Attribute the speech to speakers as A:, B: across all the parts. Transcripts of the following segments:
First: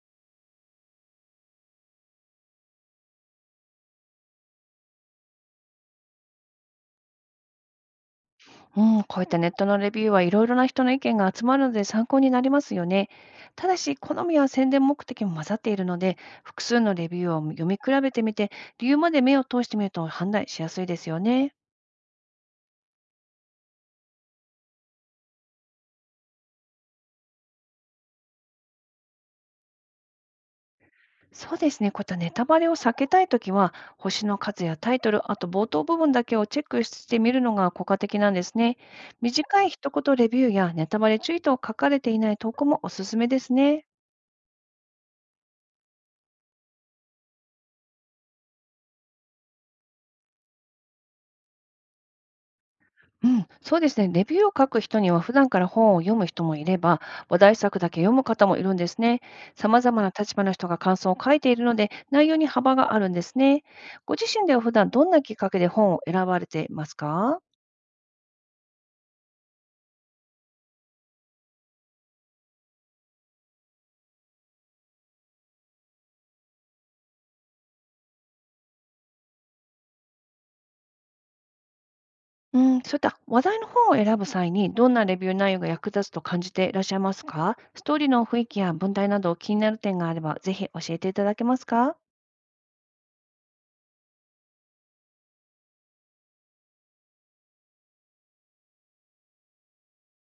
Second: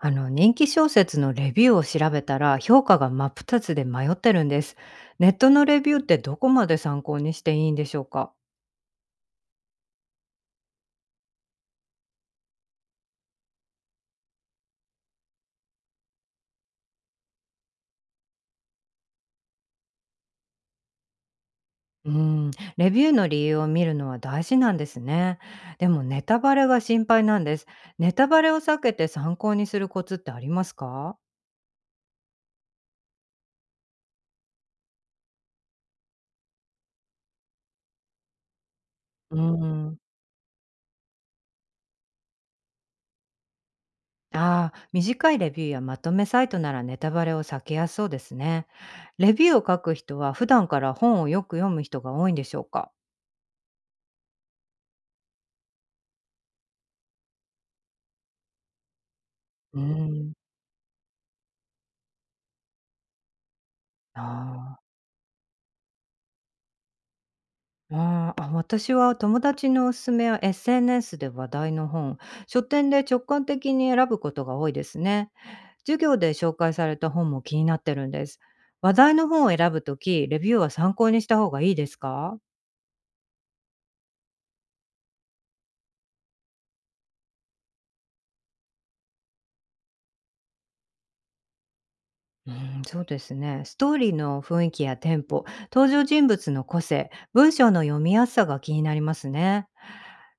A: あの人気小説のレビューを調べたら評価が真っ二つで迷ってるんです。ネットのレビューってどこまで参考にしていいんでしょうか？
B: うん、こういったネットのレビューはいろいろな人の意見が集まるので参考になりますよね。ただし、好みや宣伝目的も混ざっているので、複数のレビューを読み比べてみて、理由まで目を通してみると判断しやすいですよね。
A: うん、レビューの理由を見るのは大事なんですね。でもネタバレが心配なんです。ネタバレを避けて参考にするコツってありますか？
B: そうですね、こういったネタバレを避けたいときは、星の数やタイトル、あと冒頭部分だけをチェックしてみるのが効果的なんですね。
A: う
B: 短い一
A: ん。
B: 言レビューやネタバレ注意と書かれていない投稿もおすすめですね。
A: ああ、短いレビューやまとめサイトならネタバレを避けやすそうですね。レビューを書く人は普段から本をよく読む人が多いんでしょうか？
B: うん、そうですね。レビューを書く人には普段から本を読む人もいれば、話題作だけ読む方もいるんですね。様
A: う
B: 々な
A: ん。
B: 立場の人が感想を書いているので、内容に幅があるんですね。ご自身では普
A: ああ。
B: 段どんなきっかけで本を選ばれてますか？
A: ああ、私は友達のおすすめや SNS で話題の本、書店で直感的に選ぶことが多いですね。授業で紹介された本も気になってるんです。話題の本を選ぶとき、レビューは参考にした方がいいですか？
B: うん、そういった話題の本を選ぶ際に、どんなレビュー内容が役立つと感じていらっしゃいますか？ストーリーの雰囲気や文体など気になる点があれば、ぜひ教えていただけますか？
A: うん、そうですね。ストーリーの雰囲気やテンポ、登場人物の個性、文章の読みやすさが気になりますね。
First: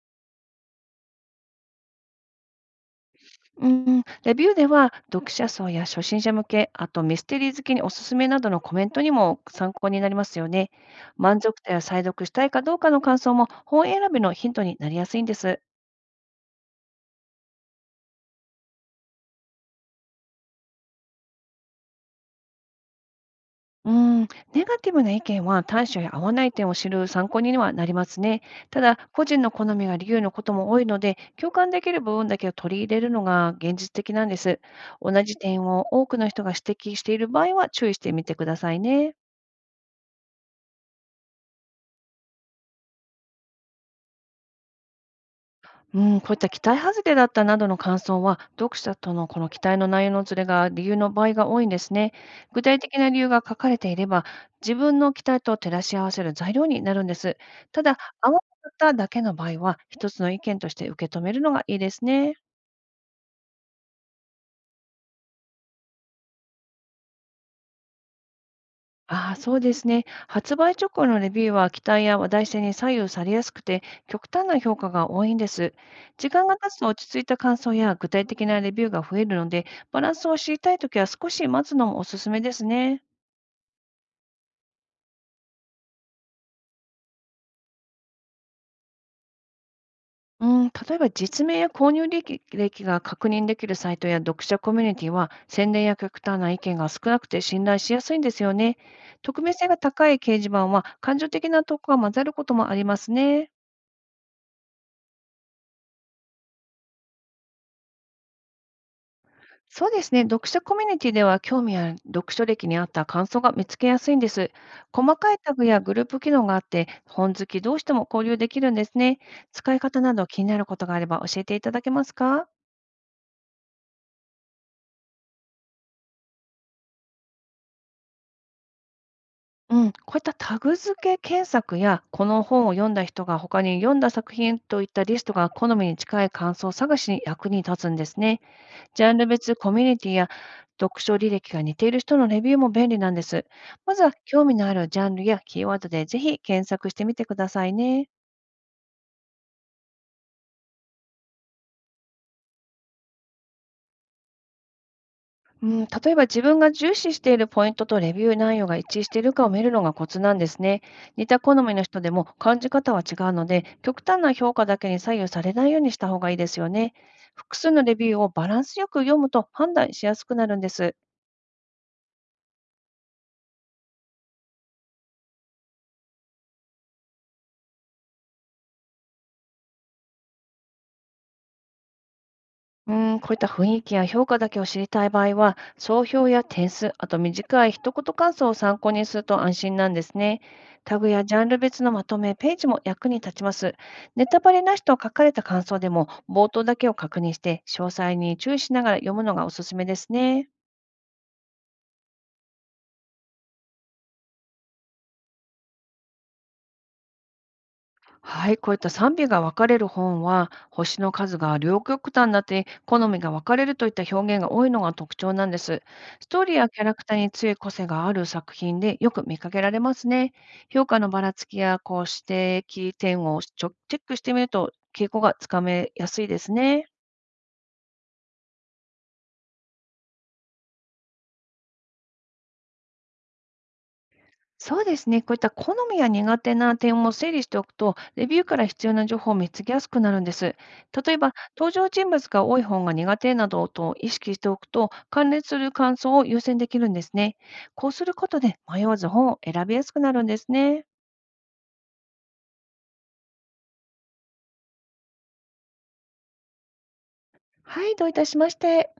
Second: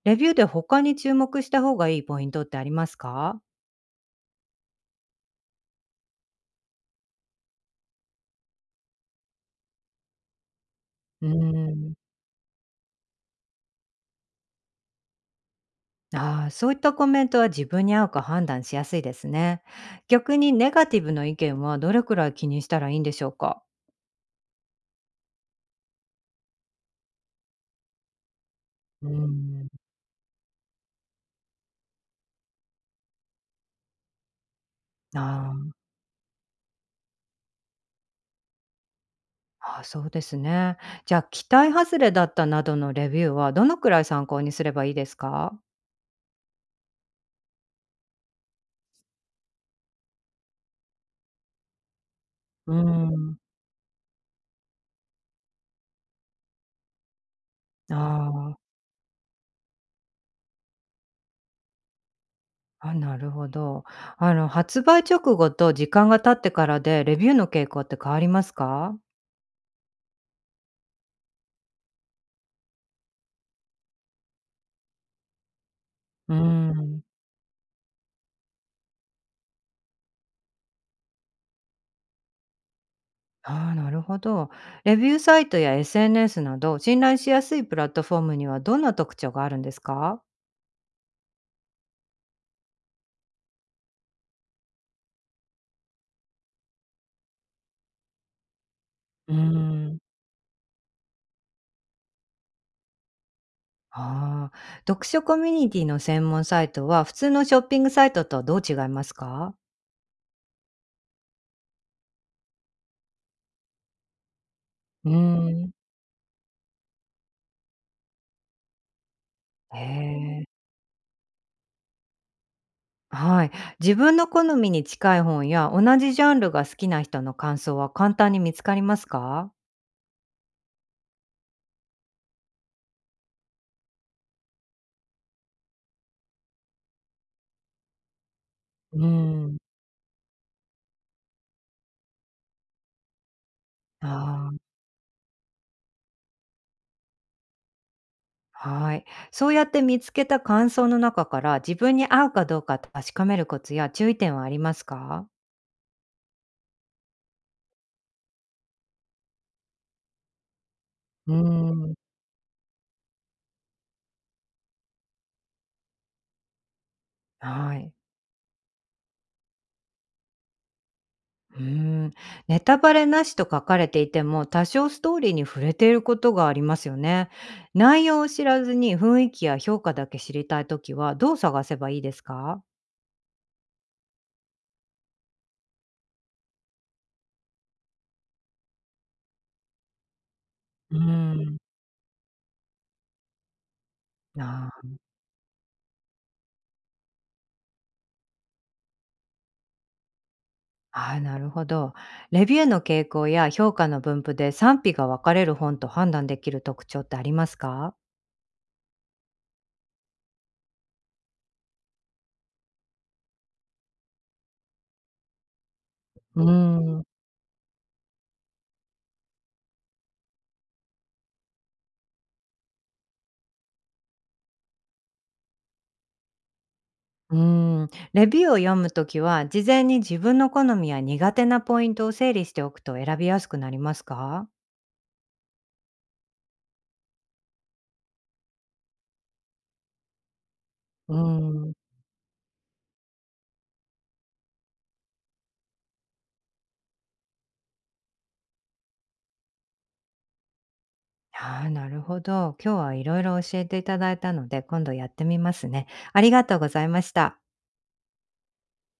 A: レビューで他に注目した方がいいポイントってありますか？
B: うん、レビューでは読者層や初心者向け、あとミステリー好きにおすすめなどのコメントにも参考になりますよね。
A: う
B: 満足度や
A: ん。
B: 再読したいかどうかの感想も本選びのヒントになりやすいんです。
A: ああ、そういったコメントは自分に合うか判断しやすいですね。逆にネガティブの意見はどれくらい気にしたらいいんでしょうか？
B: うん、ネガティブな意見は対処や合わない点を知る参考にはなりますね。ただ、
A: うー
B: 個人の好
A: ん。
B: みが理由のことも多いので、共感できる部分だけを取り入れるのが現実的なんです。同
A: あ
B: じ点
A: ー。
B: を多くの人が指摘している場合は注意してみてくださいね。
A: あー、そうですね。じゃあ、期待外れだったなどのレビューはどのくらい参考にすればいいですか？
B: うん、こういった期待外れだったなどの感想は、読者とのこの期待の内容のずれが理由の場合が多いんですね。具
A: うー
B: 体的な理由
A: ん。
B: が書かれていれば、自分の期待と照らし合わせる材料になるんです。た
A: あ
B: だ、合わ
A: ー。
B: なかっただけの場合は、一つの意見として受け止めるのがいいですね。
A: あ、なるほど。発売直後と時間が経ってからでレビューの傾向って変わりますか？
B: ああ、そうですね。発売直後のレビューは期待や話題性に左右されやすくて、極端な評価が多いんです。時
A: うー
B: 間が経つと
A: ん。
B: 落ち着いた感想や具体的なレビューが増えるので、バランスを知りたいときは少し待つのもおすすめですね。
A: ああ、なるほど。レビューサイトや SNS など、信頼しやすいプラットフォームにはどんな特徴があるんですか？
B: うん、例えば実名や購入履歴歴が確認できるサイトや読者コミュニティは宣伝や極端な意見が少なくて信頼しやすいんですよね。
A: うー
B: 匿名性が
A: ん。
B: 高い掲示板は感情的な投稿が混ざることもありますね。
A: ああ、読書コミュニティの専門サイトは普通のショッピングサイトとどう違いますか？
B: そうですね。読書コミュニティでは興味や読書歴に合った感想が見つけやすいんです。
A: うー
B: 細かいタグ
A: ん。
B: やグループ機能があって、本好き同士とも交流できるんですね。使
A: へ
B: い方など気にな
A: え。
B: ることがあれば教えていただけますか？
A: はい。自分の好みに近い本や同じジャンルが好きな人の感想は簡単に見つかりますか？
B: うん、こういったタグ付け検索や、この本を読んだ人が他に読んだ作品といったリストが好みに近い感想探しに役に立つんですね。
A: う
B: ジャンル
A: ー
B: 別
A: ん。
B: コミュニティや読書履歴が似ている人のレビューも便利なんです。まずは興
A: あ
B: 味の
A: あ。
B: あるジャンルやキーワードでぜひ検索してみてくださいね。
A: はい。そうやって見つけた感想の中から自分に合うかどうか確かめるコツや注意点はありますか？
B: うん、例えば自分が重視しているポイントとレビュー内容が一致しているかを見るのがコツなんですね。似
A: うー
B: た好みの
A: ん。
B: 人でも感じ方は違うので、極端な評価だけに左右されないようにした方がいいですよね。複数
A: は
B: のレ
A: い。
B: ビューをバランスよく読むと判断しやすくなるんです。
A: うーん。ネタバレなしと書かれていても多少ストーリーに触れていることがありますよね。内容を知らずに雰囲気や評価だけ知りたいときはどう探せばいいですか？
B: うーん、こういった雰囲気や評価だけを知りたい場合は、総評や点数、あと短い一言感想を参考にすると安心なんですね。
A: う
B: タ
A: ー
B: グやジャン
A: ん。
B: ル別のまとめ、ページも役に立ちます。ネタバレ
A: あ
B: なしと
A: ー。
B: 書かれた感想でも、冒頭だけを確認して、詳細に注意しながら読むのがおすすめですね。
A: あー、なるほど。レビューの傾向や評価の分布で賛否が分かれる本と判断できる特徴ってありますか？
B: はい、こういった賛美が分かれる本は、星の数が両極端になって好みが分かれるといった表現が多いのが特徴なんです。スト
A: う
B: ー
A: ー
B: リーやキャラク
A: ん。
B: ターに強い個性がある作品でよく見かけられますね。評価のばらつきやこう指摘点をチェックしてみると傾向がつかめやすいですね。
A: うーん、レビューを読むときは、事前に自分の好みや苦手なポイントを整理しておくと選びやすくなりますか？
B: そうですね。こういった好みや苦手な点を整理しておくと、レビューから必要な情報を見つけやすくなるんです。例
A: う
B: えば、
A: ー
B: 登
A: ん。
B: 場人物が多い本が苦手などと意識しておくと、関連する感想を優先できるんですね。こうすることで迷わず本を選びやすくなるんですね。
A: ああ、なるほど。今日はいろいろ教えていただいたので、今度やってみますね。ありがとうございました。
B: はい、どういたしまして。